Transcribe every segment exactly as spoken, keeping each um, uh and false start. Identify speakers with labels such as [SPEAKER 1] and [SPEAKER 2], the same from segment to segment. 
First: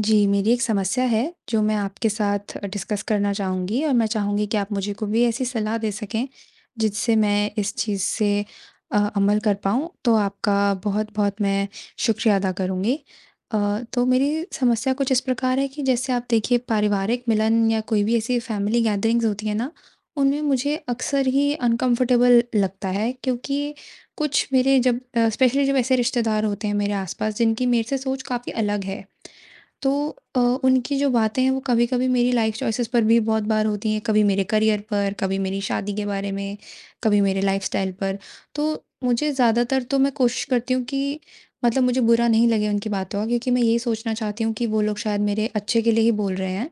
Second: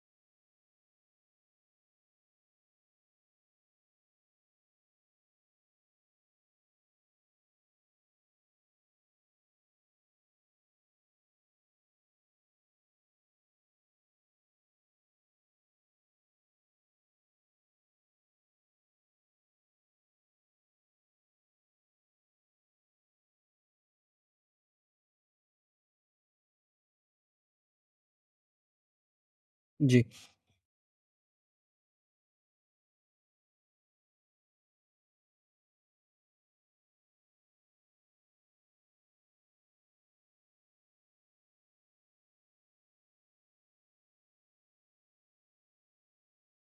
[SPEAKER 1] जी, मेरी एक समस्या है, जो मैं आपके साथ डिस्कस करना चाहूँगी और मैं चाहूँगी कि आप मुझे कोई भी ऐसी सलाह दे सकें, जिससे मैं इस चीज़ से अ, अमल कर पाऊँ। तो आपका बहुत-बहुत मैं शुक्रिया अदा करूँगी। अ, तो मेरी समस्या कुछ इस प्रकार है कि जैसे आप देखिए, पारिवारिक मिलन या कोई भी ऐसी फैमिली गैदरिंग्स होती है ना, उनमें मुझे अक्सर ही अनकम्फ़र्टेबल लगता है, क्योंकि कुछ मेरे जब अ, स्पेशली जब ऐसे रिश्तेदार होते हैं मेरे आस-पास, जिनकी मेरे से सोच काफ़ी अलग है। तो
[SPEAKER 2] जी,
[SPEAKER 1] अ, उनकी जो बातें हैं वो कभी-कभी मेरी लाइफ चॉइसेस पर भी बहुत बार होती हैं, कभी मेरे करियर पर, कभी मेरी शादी के बारे में, कभी मेरे लाइफ़स्टाइल पर। तो मुझे ज़्यादातर तो मैं कोशिश करती हूँ कि मतलब मुझे बुरा नहीं लगे उनकी बातों का, क्योंकि मैं यही सोचना चाहती हूँ कि वो लोग शायद मेरे अच्छे के लिए ही बोल रहे हैं।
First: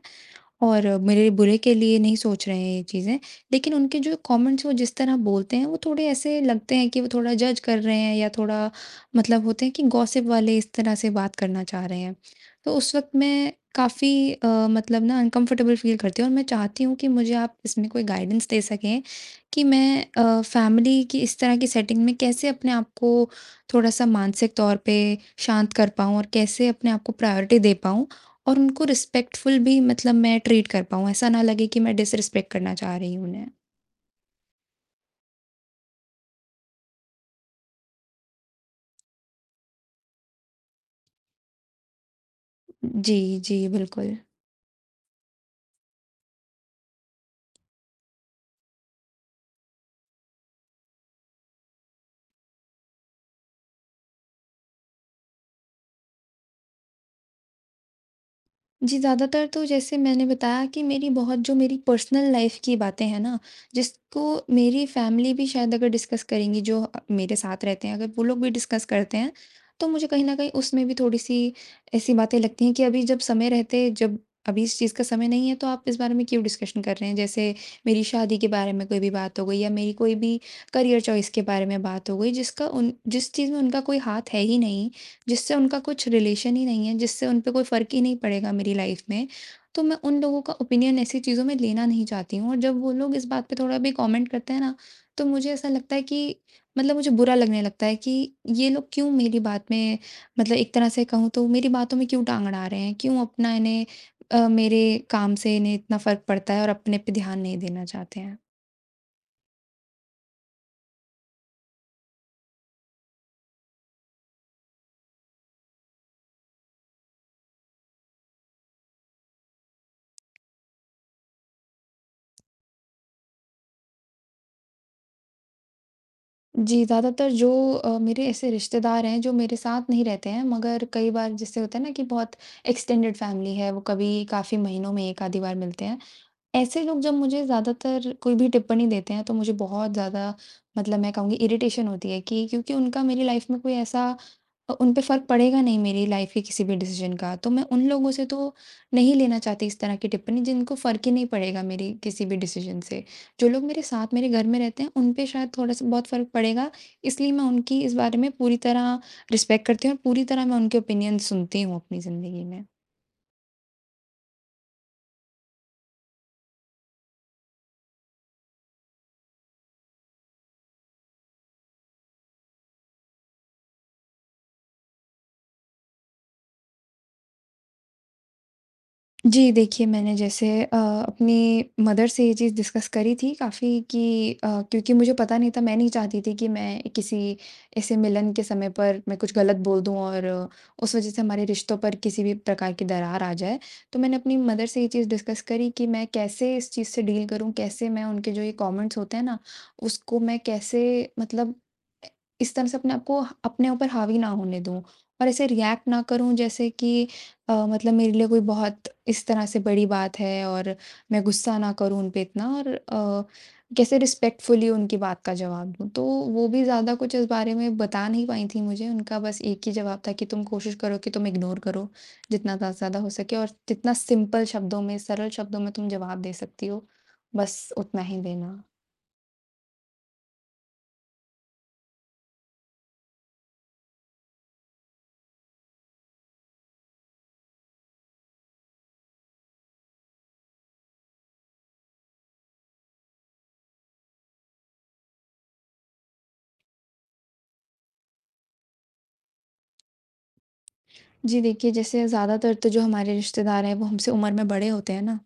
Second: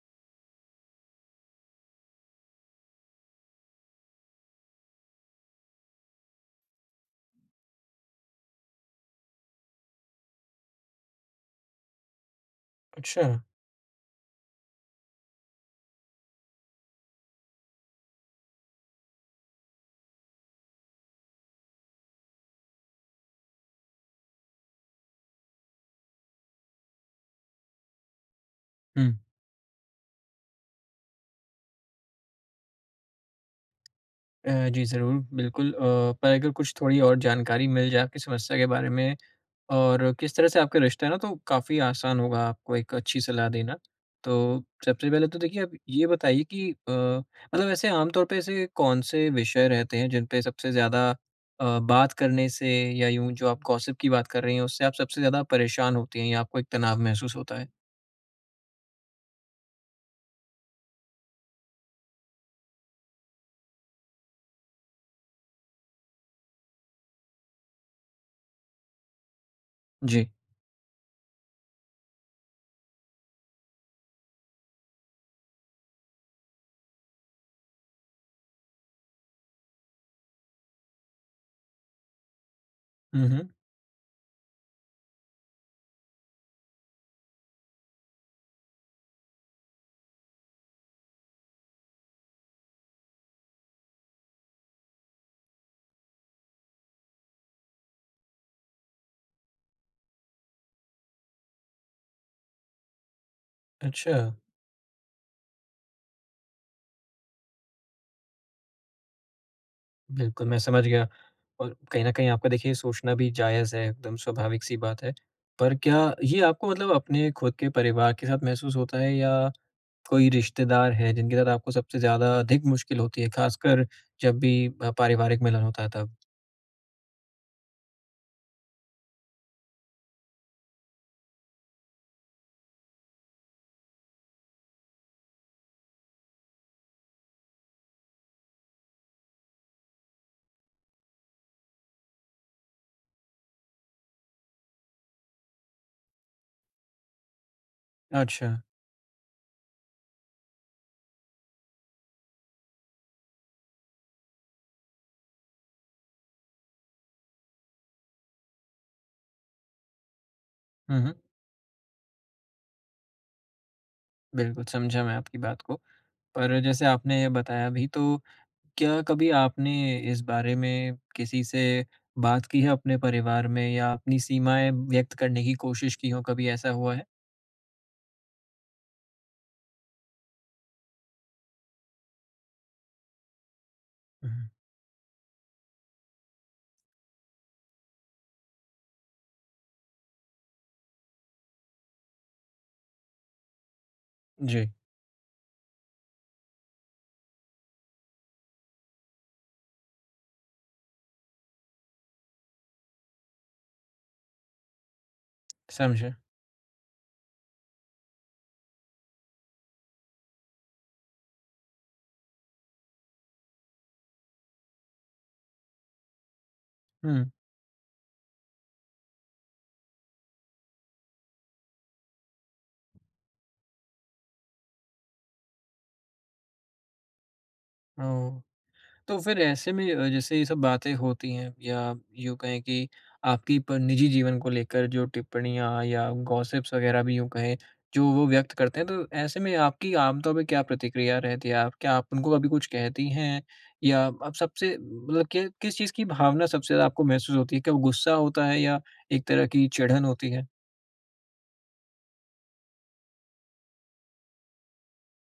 [SPEAKER 1] और मेरे बुरे के लिए नहीं सोच रहे हैं ये चीज़ें, लेकिन उनके जो कमेंट्स वो जिस तरह बोलते हैं, वो थोड़े ऐसे लगते हैं कि वो थोड़ा जज कर रहे हैं या थोड़ा मतलब होते हैं कि गॉसिप वाले इस तरह से बात करना चाह रहे हैं। तो उस वक़्त
[SPEAKER 2] अच्छा।
[SPEAKER 1] मैं काफ़ी अ, मतलब ना अनकम्फ़र्टेबल फ़ील करती हूँ और मैं चाहती हूँ कि मुझे आप इसमें कोई गाइडेंस दे सकें कि मैं अ, फ़ैमिली की इस तरह की सेटिंग में कैसे अपने आप को थोड़ा-सा मानसिक तौर पे शांत कर पाऊँ, और कैसे अपने आप को प्रायोरिटी दे पाऊँ और उनको
[SPEAKER 2] हुँ।
[SPEAKER 1] रिस्पेक्टफुल भी मतलब मैं ट्रीट कर पाऊँ, ऐसा ना लगे कि मैं डिसरिस्पेक्ट करना चाह रही हूँ उन्हें।
[SPEAKER 2] अ, जी, ज़रूर, बिल्कुल, अ, पर अगर कुछ थोड़ी और जानकारी मिल जाए आपकी समस्या के बारे में और किस तरह से आपका रिश्ता है ना, तो काफ़ी आसान होगा आपको एक अच्छी
[SPEAKER 1] जी,
[SPEAKER 2] सलाह
[SPEAKER 1] जी,
[SPEAKER 2] देना।
[SPEAKER 1] बिल्कुल।
[SPEAKER 2] तो सबसे पहले तो देखिए, आप ये बताइए कि अ, मतलब ऐसे आम तौर पे ऐसे कौन-से विषय रहते हैं, जिन पे सबसे ज़्यादा अ, बात करने से या यूँ जो आप गॉसिप की बात कर रही हैं, उससे आप सबसे ज़्यादा परेशान होती हैं या आपको एक तनाव महसूस होता है?
[SPEAKER 1] जी, ज़्यादातर तो जैसे मैंने बताया कि मेरी बहुत जो मेरी पर्सनल लाइफ़ की बातें हैं ना, जिसको मेरी फ़ैमिली भी शायद अगर डिस्कस करेंगी, जो अ, मेरे साथ रहते हैं, अगर वो लोग भी डिस्कस करते हैं, तो मुझे कहीं
[SPEAKER 2] जी।
[SPEAKER 1] न कहीं उसमें भी थोड़ी-सी ऐसी बातें लगती हैं कि अभी जब समय रहते जब अभी इस चीज़ का समय नहीं है, तो आप इस बारे में क्यों डिस्कशन कर रहे हैं? जैसे मेरी शादी के बारे में कोई भी बात हो गई या मेरी कोई भी करियर चॉइस के बारे में बात हो गई, जिसका उन
[SPEAKER 2] हुँ,
[SPEAKER 1] जिस
[SPEAKER 2] हुँ।
[SPEAKER 1] चीज़ में उनका कोई हाथ है ही नहीं। जिससे उनका कुछ रिलेशन ही नहीं है, जिससे उन पे कोई फ़र्क ही नहीं पड़ेगा मेरी लाइफ़ में। तो मैं उन लोगों का ओपिनियन ऐसी चीज़ों में लेना नहीं चाहती हूँ, और जब वो लोग इस बात पे थोड़ा भी कमेंट करते हैं ना, तो मुझे ऐसा लगता है कि मतलब मुझे बुरा लगने लगता है कि ये लोग क्यों मेरी बात में मतलब एक तरह से कहूँ तो मेरी बातों में क्यों टाँग अड़ा रहे हैं? क्यों अपना इन्हें
[SPEAKER 2] अच्छा।
[SPEAKER 1] अ, मेरे काम से इन्हें इतना फ़र्क पड़ता है और अपने पे ध्यान नहीं देना चाहते हैं?
[SPEAKER 2] बिल्कुल, मैं समझ गया और कहीं न कहीं आपका देखिए सोचना भी जायज़ है, एकदम स्वाभाविक-सी बात है। पर क्या ये आपको मतलब अपने खुद के परिवार के साथ महसूस होता है या कोई रिश्तेदार है जिनके साथ आपको सबसे ज़्यादा अधिक मुश्किल होती है, ख़ासकर जब भी अ, पारिवारिक मिलन होता है तब?
[SPEAKER 1] जी, ज़्यादातर जो अ, मेरे ऐसे रिश्तेदार हैं जो मेरे साथ नहीं रहते हैं, मगर कई बार जैसे होता है ना कि बहुत एक्सटेंडेड फैमिली है, वो कभी काफ़ी महीनों में एक आधी बार मिलते हैं। ऐसे लोग जब मुझे ज़्यादातर कोई भी टिप्पणी देते हैं तो मुझे बहुत ज़्यादा मतलब मैं कहूँगी इरिटेशन होती है कि क्योंकि उनका मेरी लाइफ़ में कोई ऐसा अ, उन पे फ़र्क पड़ेगा नहीं मेरी लाइफ़ के किसी भी डिसीजन का। तो मैं उन लोगों से तो
[SPEAKER 2] अच्छा।
[SPEAKER 1] नहीं लेना चाहती इस तरह की टिप्पणी, जिनको फ़र्क ही नहीं पड़ेगा मेरी किसी भी डिसीजन से। जो लोग मेरे साथ मेरे घर में रहते हैं उन पे शायद थोड़ा-सा बहुत फ़र्क पड़ेगा, इसलिए मैं उनकी इस बारे में पूरी तरह रिस्पेक्ट करती हूँ और पूरी तरह मैं उनके
[SPEAKER 2] हुँ, हुँ।
[SPEAKER 1] ओपिनियन सुनती हूँ अपनी ज़िंदगी में।
[SPEAKER 2] बिल्कुल, समझा मैं आपकी बात को। पर जैसे आपने ये बताया अभी तो क्या कभी आपने इस बारे में किसी से बात की है अपने परिवार में या अपनी सीमाएँ व्यक्त करने की कोशिश की हो, कभी ऐसा हुआ है?
[SPEAKER 1] जी, देखिए मैंने जैसे अ, अपनी मदर से ये चीज़ डिस्कस करी थी काफ़ी कि अ,
[SPEAKER 2] हुँ।
[SPEAKER 1] क्योंकि मुझे पता नहीं था, मैं नहीं चाहती थी कि मैं किसी ऐसे मिलन के समय पर मैं कुछ गलत बोल दूँ और अ, उस वज़ह से हमारे रिश्तों पर किसी भी प्रकार की दरार आ जाए। तो मैंने अपनी मदर
[SPEAKER 2] जी,
[SPEAKER 1] से ये चीज़ डिस्कस करी कि मैं कैसे इस चीज़ से डील करूँ, कैसे मैं उनके जो ये कमेंट्स होते हैं ना, उसको मैं कैसे मतलब अ, इस तरह से अपने आप को अपने ऊपर हावी ना होने दूँ, और ऐसे रिएक्ट ना
[SPEAKER 2] समझा।
[SPEAKER 1] करूँ जैसे कि अ, मतलब मेरे लिए कोई बहुत इस तरह से बड़ी बात है, और मैं गुस्सा ना करूँ उन पे इतना और अ, कैसे रिस्पेक्टफुली उनकी बात का जवाब दूँ। तो वो भी ज़्यादा कुछ
[SPEAKER 2] हुँ,
[SPEAKER 1] इस बारे में बता नहीं पाई थी मुझे, उनका बस एक ही जवाब था कि तुम कोशिश करो कि तुम इग्नोर करो, जितना ज़्या ज़्यादा हो सके और जितना सिंपल शब्दों में, सरल शब्दों में तुम जवाब दे सकती हो, बस उतना ही
[SPEAKER 2] ओह!
[SPEAKER 1] देना।
[SPEAKER 2] तो फिर ऐसे में अ, जैसे ये सब बातें होती हैं या यूँ कहें कि आपकी प निजी जीवन को लेकर जो टिप्पणियाँ या गॉसिप्स वग़ैरह भी यूँ कहें, जो वो व्यक्त करते हैं, तो ऐसे में आपकी आम तौर पे क्या प्रतिक्रिया रहती है? आप क्या आप उनको कभी कुछ कहती हैं या आप सबसे, मतलब, कि किस चीज़ की भावना सबसे ज़्यादा आपको महसूस होती है? क्या वो गुस्सा होता है या एक तरह की चिढ़न होती है?
[SPEAKER 1] जी देखिए, जैसे ज़्यादातर तो जो हमारे रिश्तेदार हैं वो हमसे उम्र में बड़े होते हैं ना,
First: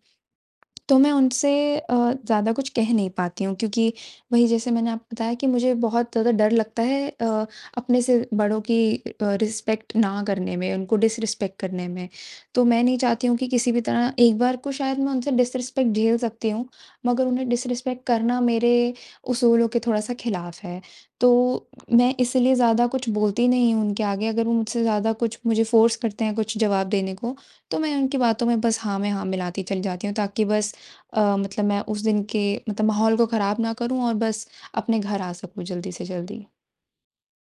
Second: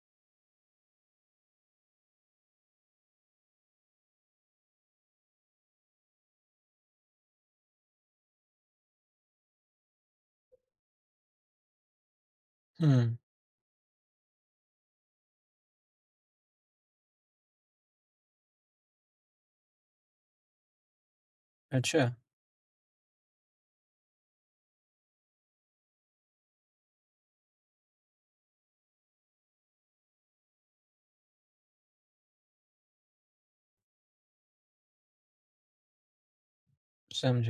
[SPEAKER 1] तो मैं उनसे अ, ज़्यादा कुछ कह नहीं पाती हूँ, क्योंकि वही जैसे मैंने आपको बताया कि मुझे बहुत ज़्यादा डर लगता है अ, अपने से बड़ों की रिस्पेक्ट ना करने में, उनको डिसरिस्पेक्ट करने में। तो मैं नहीं
[SPEAKER 2] हुँ,
[SPEAKER 1] चाहती हूँ कि किसी भी तरह एक बार को शायद मैं उनसे डिसरिस्पेक्ट झेल सकती हूँ, मगर उन्हें डिसरिस्पेक्ट करना मेरे उसूलों के थोड़ा सा खिलाफ है। तो
[SPEAKER 2] अच्छा,
[SPEAKER 1] मैं इसलिए ज़्यादा कुछ बोलती नहीं हूँ उनके आगे। अगर वो मुझसे ज़्यादा कुछ मुझे फोर्स करते हैं कुछ जवाब देने को, तो मैं उनकी बातों में बस हाँ में हाँ मिलाती चली जाती हूँ, ताकि बस अ, मतलब मैं उस दिन के मतलब माहौल को ख़राब ना करूँ और बस अपने घर आ सकूँ जल्दी से जल्दी।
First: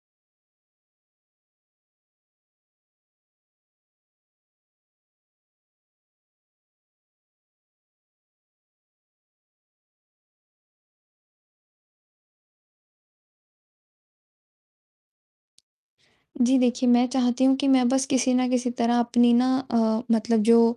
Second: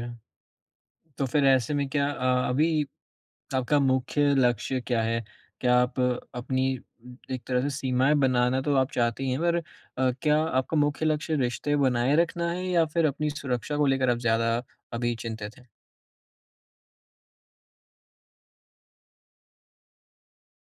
[SPEAKER 2] समझा। तो फिर ऐसे में क्या अ, अभी आपका मुख्य लक्ष्य क्या है? क्या आप अपनी एक तरह से सीमाएँ बनाना तो आप चाहते ही हैं, पर अ, क्या आपका मुख्य लक्ष्य रिश्ते बनाए रखना है, या फिर अपनी सुरक्षा को लेकर आप ज़्यादा अभी चिंतित हैं?
[SPEAKER 1] जी देखिए, मैं चाहती हूँ कि मैं बस किसी न किसी तरह अपनी ना अ, मतलब जो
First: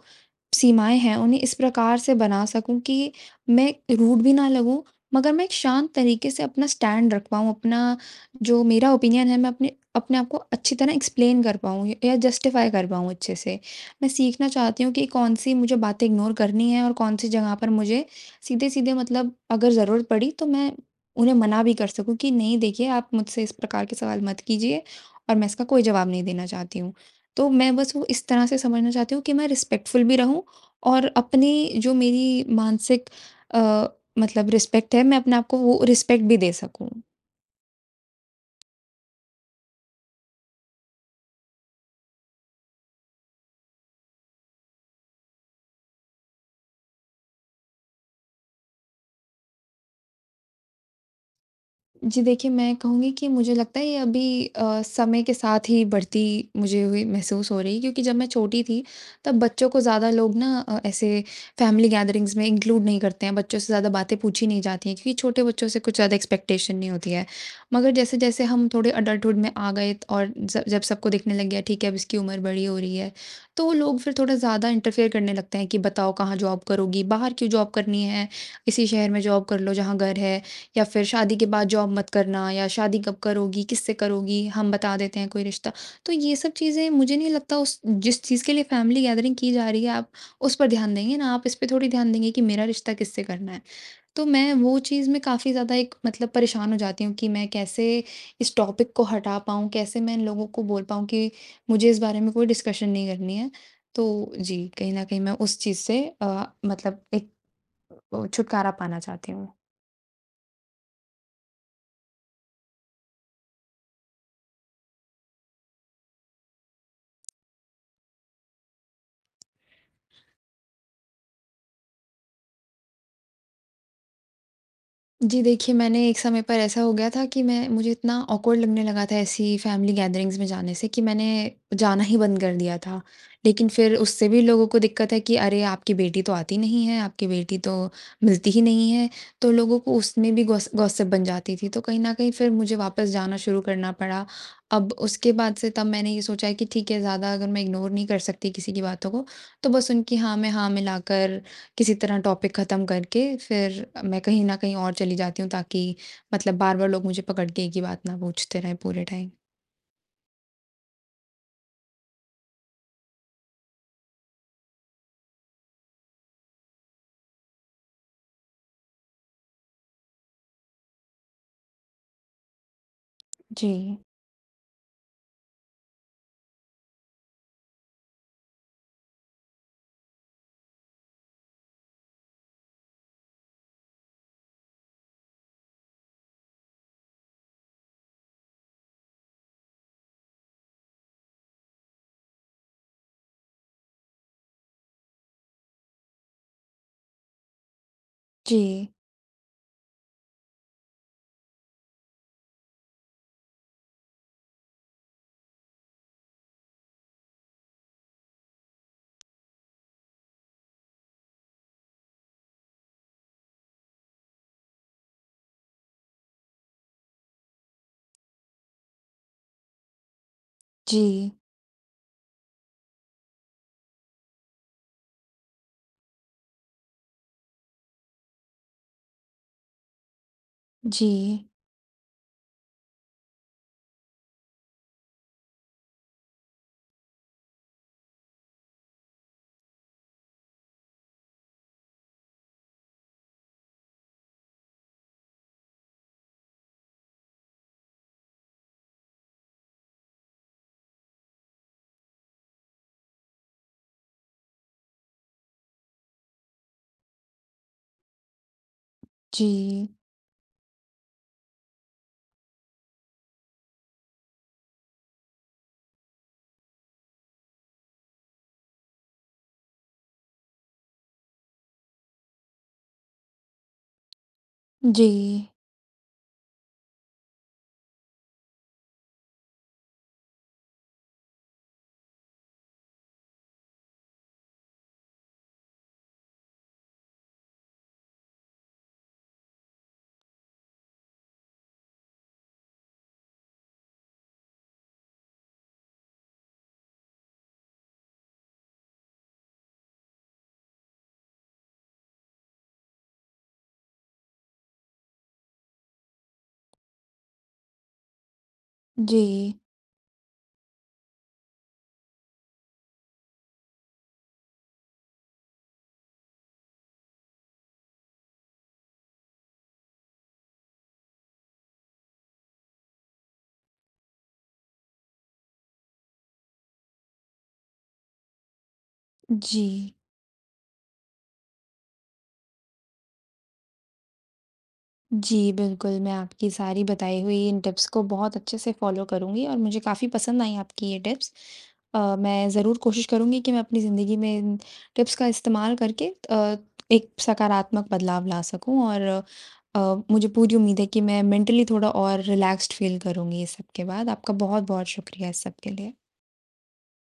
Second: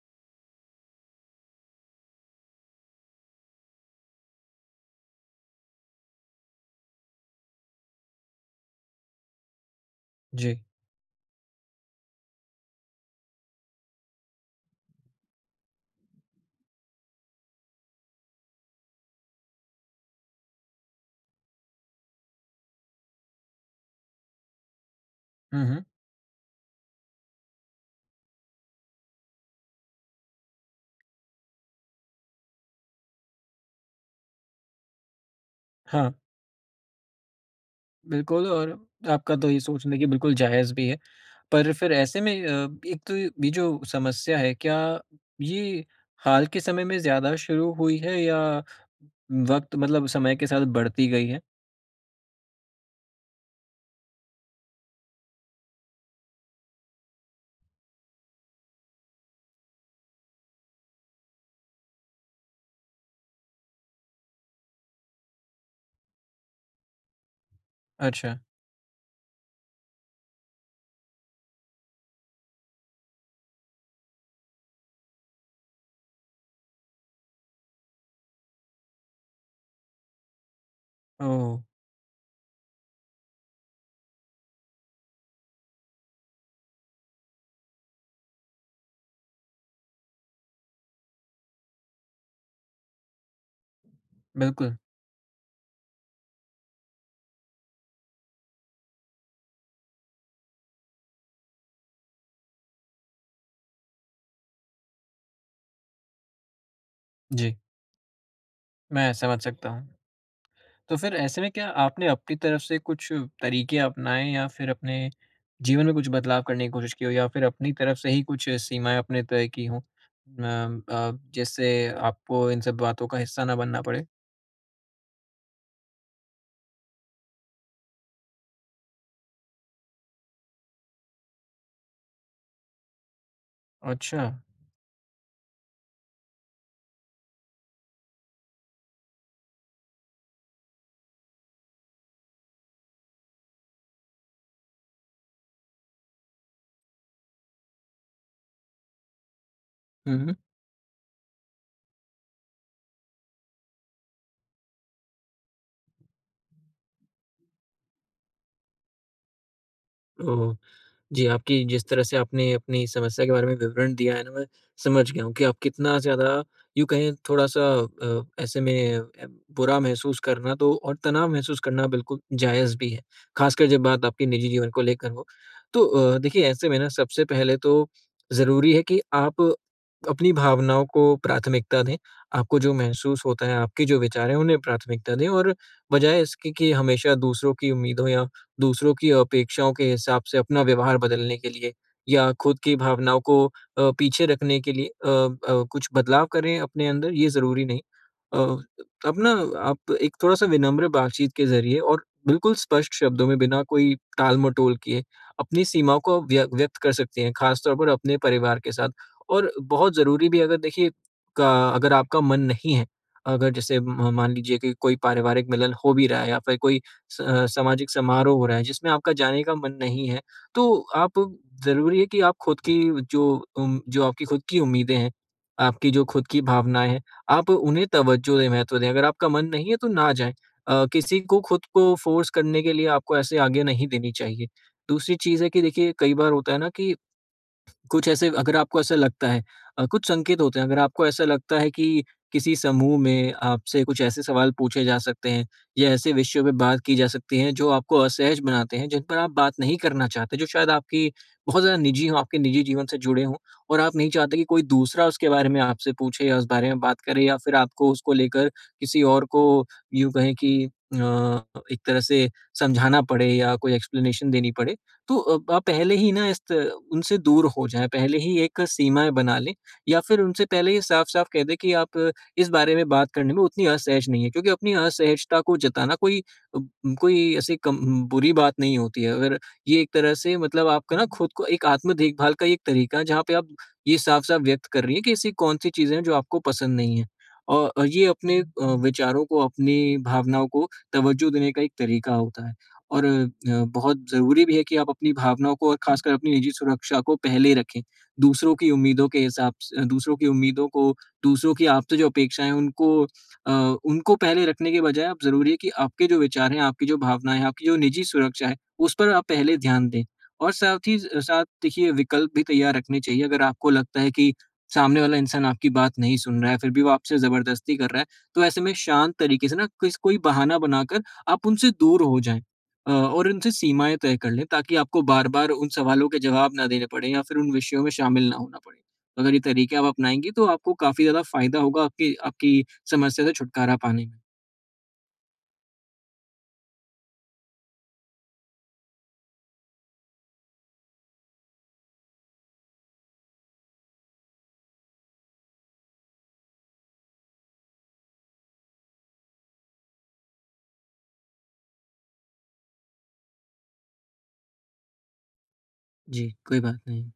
[SPEAKER 1] सीमाएँ हैं उन्हें इस प्रकार से बना सकूँ कि मैं रूड भी ना लगूँ, मगर मैं एक शांत तरीके से अपना स्टैंड रख पाऊँ, अपना जो मेरा ओपिनियन है मैं अपने अपने आप को
[SPEAKER 2] जी।
[SPEAKER 1] अच्छी तरह एक्सप्लेन कर पाऊँ य या जस्टिफ़ाई कर पाऊँ अच्छे से। मैं सीखना चाहती हूँ कि कौन-सी मुझे बातें इग्नोर करनी है और कौन-सी जगह पर मुझे सीधे-सीधे मतलब अगर ज़रूरत पड़ी तो मैं उन्हें मना भी कर सकूँ कि नहीं, देखिए आप मुझसे इस प्रकार के सवाल मत कीजिए। और मैं इसका
[SPEAKER 2] हुँ,
[SPEAKER 1] कोई
[SPEAKER 2] हुँ।
[SPEAKER 1] जवाब नहीं देना चाहती हूँ। तो मैं बस वो इस तरह से समझना चाहती हूँ कि मैं रिस्पेक्टफुल भी रहूँ और अपनी जो मेरी मानसिक अ, मतलब रिस्पेक्ट है मैं अपने आप को वो
[SPEAKER 2] हाँ,
[SPEAKER 1] रिस्पेक्ट भी दे सकूँ।
[SPEAKER 2] बिल्कुल, और आपका तो ये सोचना कि बिल्कुल जायज़ भी है। पर फिर ऐसे में अ, एक तो ये जो समस्या है, क्या ये हाल के समय में ज़्यादा शुरू हुई है या वक़्त, मतलब समय के साथ बढ़ती गई है?
[SPEAKER 1] जी देखिए, मैं कहूँगी कि मुझे लगता है ये अभी अ, समय के साथ ही बढ़ती मुझे हुई महसूस हो रही है, क्योंकि जब मैं छोटी थी तब बच्चों को ज़्यादा लोग ना अ, ऐसे फैमिली गैदरिंग्स में इंक्लूड नहीं करते हैं, बच्चों से ज़्यादा बातें पूछी नहीं जाती हैं, क्योंकि छोटे बच्चों से कुछ ज़्यादा एक्सपेक्टेशन नहीं होती है। मगर
[SPEAKER 2] अच्छा।
[SPEAKER 1] जैसे-जैसे हम थोड़े अडल्टहुड में आ गए त- और ज जब सबको दिखने लग गया ठीक है अब इसकी उम्र बड़ी हो रही है, तो लोग फिर थोड़ा ज़्यादा इंटरफेयर करने लगते हैं कि बताओ कहाँ जॉब करोगी? बाहर क्यों जॉब करनी है? इसी शहर में जॉब कर लो जहाँ घर है। या फिर शादी के
[SPEAKER 2] ओह!
[SPEAKER 1] बाद जॉब मत करना, या शादी कब करोगी, किससे करोगी, हम बता देते हैं कोई रिश्ता। तो ये सब चीज़ें मुझे नहीं लगता उस जिस चीज़ के लिए फैमिली गैदरिंग की जा रही है आप उस पर ध्यान देंगे ना, आप इस पे थोड़ी ध्यान देंगे कि मेरा रिश्ता किससे करना है। तो मैं
[SPEAKER 2] बिल्कुल।
[SPEAKER 1] वो चीज़ में काफ़ी ज़्यादा एक मतलब परेशान हो जाती हूँ कि मैं कैसे इस टॉपिक को हटा पाऊँ, कैसे मैं इन लोगों को बोल पाऊँ कि मुझे इस बारे में कोई डिस्कशन नहीं करनी है। तो जी, कहीं न कहीं मैं उस चीज़ से अ, मतलब एक
[SPEAKER 2] जी,
[SPEAKER 1] अ, छुटकारा पाना
[SPEAKER 2] मैं
[SPEAKER 1] चाहती
[SPEAKER 2] समझ
[SPEAKER 1] हूँ।
[SPEAKER 2] सकता हूँ। तो फिर ऐसे में क्या आपने अपनी तरफ से कुछ तरीके अपनाए, या फिर अपने जीवन में कुछ बदलाव करने की कोशिश की हो, या फिर अपनी तरफ से ही कुछ सीमाएँ आपने तय की हों, अम, अ, जिससे आपको इन सब बातों का हिस्सा ना बनना पड़े?
[SPEAKER 1] जी देखिए, मैंने एक समय पर ऐसा हो गया था कि मैं मुझे इतना ऑकवर्ड लगने लगा था ऐसी फैमिली गैदरिंग्स में जाने से कि मैंने जाना ही बंद कर दिया था। लेकिन फिर उससे
[SPEAKER 2] अच्छा।
[SPEAKER 1] भी लोगों को दिक्कत है कि अरे! आपकी बेटी तो आती नहीं है, आपकी बेटी तो मिलती ही नहीं है। तो लोगों को उसमें भी गॉस गॉसिप बन जाती थी। तो कहीं न कहीं फिर मुझे वापस जाना शुरू करना पड़ा। अब उसके बाद से तब मैंने ये सोचा है कि ठीक है ज़्यादा अगर मैं इग्नोर नहीं कर सकती किसी की बातों को, तो बस उनकी हाँ
[SPEAKER 2] हुँ,
[SPEAKER 1] में हाँ मिलाकर किसी तरह टॉपिक ख़त्म करके फिर मैं कहीं न कहीं और चली जाती हूँ, ताकि मतलब बार-बार लोग मुझे पकड़ के एक ही बात ना पूछते रहें पूरे टाइम।
[SPEAKER 2] हुँ। जी, आपकी जिस तरह से आपने अपनी समस्या के बारे में विवरण दिया है ना, मैं समझ गया हूँ कि आप कितना ज़्यादा, यूँ कहें थोड़ा-सा, अ, ऐसे में अ, बुरा महसूस करना तो, और तनाव महसूस करना बिल्कुल जायज़ भी है, ख़ासकर जब
[SPEAKER 1] जी,
[SPEAKER 2] बात आपके निजी जीवन को लेकर हो। तो अ, देखिए, ऐसे में ना सबसे पहले तो ज़रूरी है कि आप अपनी भावनाओं को प्राथमिकता दें, आपको जो महसूस होता है, आपके जो विचार हैं, उन्हें प्राथमिकता दें, और बजाय इसके कि हमेशा दूसरों की उम्मीदों या दूसरों की अपेक्षाओं के हिसाब से अपना व्यवहार बदलने के लिए या खुद की भावनाओं को अ, पीछे रखने के लिए अ अ, कुछ बदलाव करें अपने अंदर, ये ज़रूरी नहीं। अ,
[SPEAKER 1] जी,
[SPEAKER 2] अपना, आप एक थोड़ा-सा विनम्र बातचीत के ज़रिए और बिल्कुल स्पष्ट शब्दों में, बिना कोई टाल-मटोल किए, अपनी सीमाओं को व्य व्यक्त कर सकते हैं, ख़ास तौर पर अपने परिवार के साथ। और बहुत ज़रूरी भी, अगर देखिए का अगर आपका मन नहीं है, अगर जैसे म मान लीजिए कि कोई पारिवारिक मिलन हो भी रहा है या फिर कोई स अ, सामाजिक समारोह हो रहा है जिसमें आपका जाने का मन नहीं है, तो आप,
[SPEAKER 1] जी,
[SPEAKER 2] ज़रूरी है कि आप खुद की जो, उम, जो आपकी खुद की उम्मीदें हैं, आपकी जो खुद की भावनाएँ हैं, आप उन्हें तवज्जो दें, महत्व दें। अगर आपका मन नहीं है तो ना जाएँ। अ,
[SPEAKER 1] जी,
[SPEAKER 2] किसी को खुद को फ़ोर्स करने के लिए आपको ऐसे आगे नहीं देनी चाहिए। दूसरी चीज़ है कि देखिए, कई बार होता है ना कि कुछ ऐसे, अगर आपको ऐसा लगता है, अ, कुछ संकेत होते हैं, अगर आपको ऐसा लगता है कि किसी समूह में आपसे कुछ ऐसे सवाल पूछे जा सकते हैं या ऐसे विषयों पे बात की जा सकती है जो आपको असहज बनाते हैं, जिन पर आप बात नहीं करना चाहते, जो शायद आपकी बहुत ज़्यादा निजी हो, आपके निजी जीवन से जुड़े हों, और आप नहीं चाहते कि कोई दूसरा उसके बारे में आपसे पूछे, या उस बारे में बात करे, या फिर आपको उसको लेकर किसी और को,
[SPEAKER 1] जी,
[SPEAKER 2] यूँ कहें कि अ, एक तरह से, समझाना पड़े या कोई एक्सप्लेनेशन देनी पड़े, तो अ, आप पहले ही ना इस त उनसे दूर हो जाएँ, पहले ही एक सीमाएँ बना लें, या फिर उनसे पहले ही साफ-साफ कह दें कि आप अ, इस बारे में बात करने में उतनी असहज नहीं हैं, क्योंकि अपनी
[SPEAKER 1] जी,
[SPEAKER 2] असहजता को जताना कोई, अ, कोई ऐसी कम बुरी बात नहीं होती है। अगर ये एक तरह से, मतलब, आपका ना खुद को, एक आत्म-देखभाल का एक तरीका है जहाँ पे आप ये साफ-साफ व्यक्त कर रही हैं कि ऐसी कौन-सी चीज़ें हैं जो आपको पसंद नहीं हैं। और और ये अपने अ, विचारों को, अपनी भावनाओं को तवज्जो देने का एक तरीका होता है। और अ, बहुत ज़रूरी भी है कि आप अपनी भावनाओं को और ख़ासकर अपनी निजी सुरक्षा को पहले रखें। दूसरों की उम्मीदों के हिसाब स दूसरों की उम्मीदों को, दूसरों की आपसे जो अपेक्षाएँ हैं उनको, अ, उनको पहले रखने के बजाय, आप, ज़रूरी है कि आपके जो विचार हैं, आपकी जो भावनाएँ हैं, आपकी जो निजी सुरक्षा है, उस पर आप
[SPEAKER 1] जी,
[SPEAKER 2] पहले ध्यान दें। और साथ ही साथ देखिए, विकल्प भी तैयार रखने चाहिए। अगर आपको लगता है कि सामने वाला इंसान आपकी बात नहीं सुन रहा है, फिर भी वो आपसे ज़बरदस्ती कर रहा है, तो ऐसे में शांत तरीके से ना, किस कोई बहाना बनाकर आप उनसे दूर हो जाएँ। अ, और उनसे सीमाएँ तय कर लें, ताकि आपको बार-बार उन सवालों के जवाब ना देने पड़े या फिर उन विषयों में शामिल ना होना पड़े। तो अगर ये तरीके आप
[SPEAKER 1] जी।
[SPEAKER 2] अपनाएँगी तो आपको काफ़ी ज़्यादा फ़ायदा होगा आपकी आपकी समस्या से छुटकारा पाने में।
[SPEAKER 1] जी, बिल्कुल, मैं आपकी सारी बताई हुई इन टिप्स को बहुत अच्छे से फ़ॉलो करूँगी और मुझे काफ़ी पसंद आई आपकी ये टिप्स। अ, मैं ज़रूर कोशिश करूँगी कि मैं अपनी ज़िंदगी में इन टिप्स का इस्तेमाल करके अ, एक सकारात्मक बदलाव ला सकूँ, और अ, मुझे पूरी उम्मीद है कि मैं मेंटली थोड़ा और रिलैक्स्ड फ़ील करूँगी इस सब के बाद। आपका बहुत-बहुत शुक्रिया इस सब के लिए।
[SPEAKER 2] जी, कोई बात नहीं।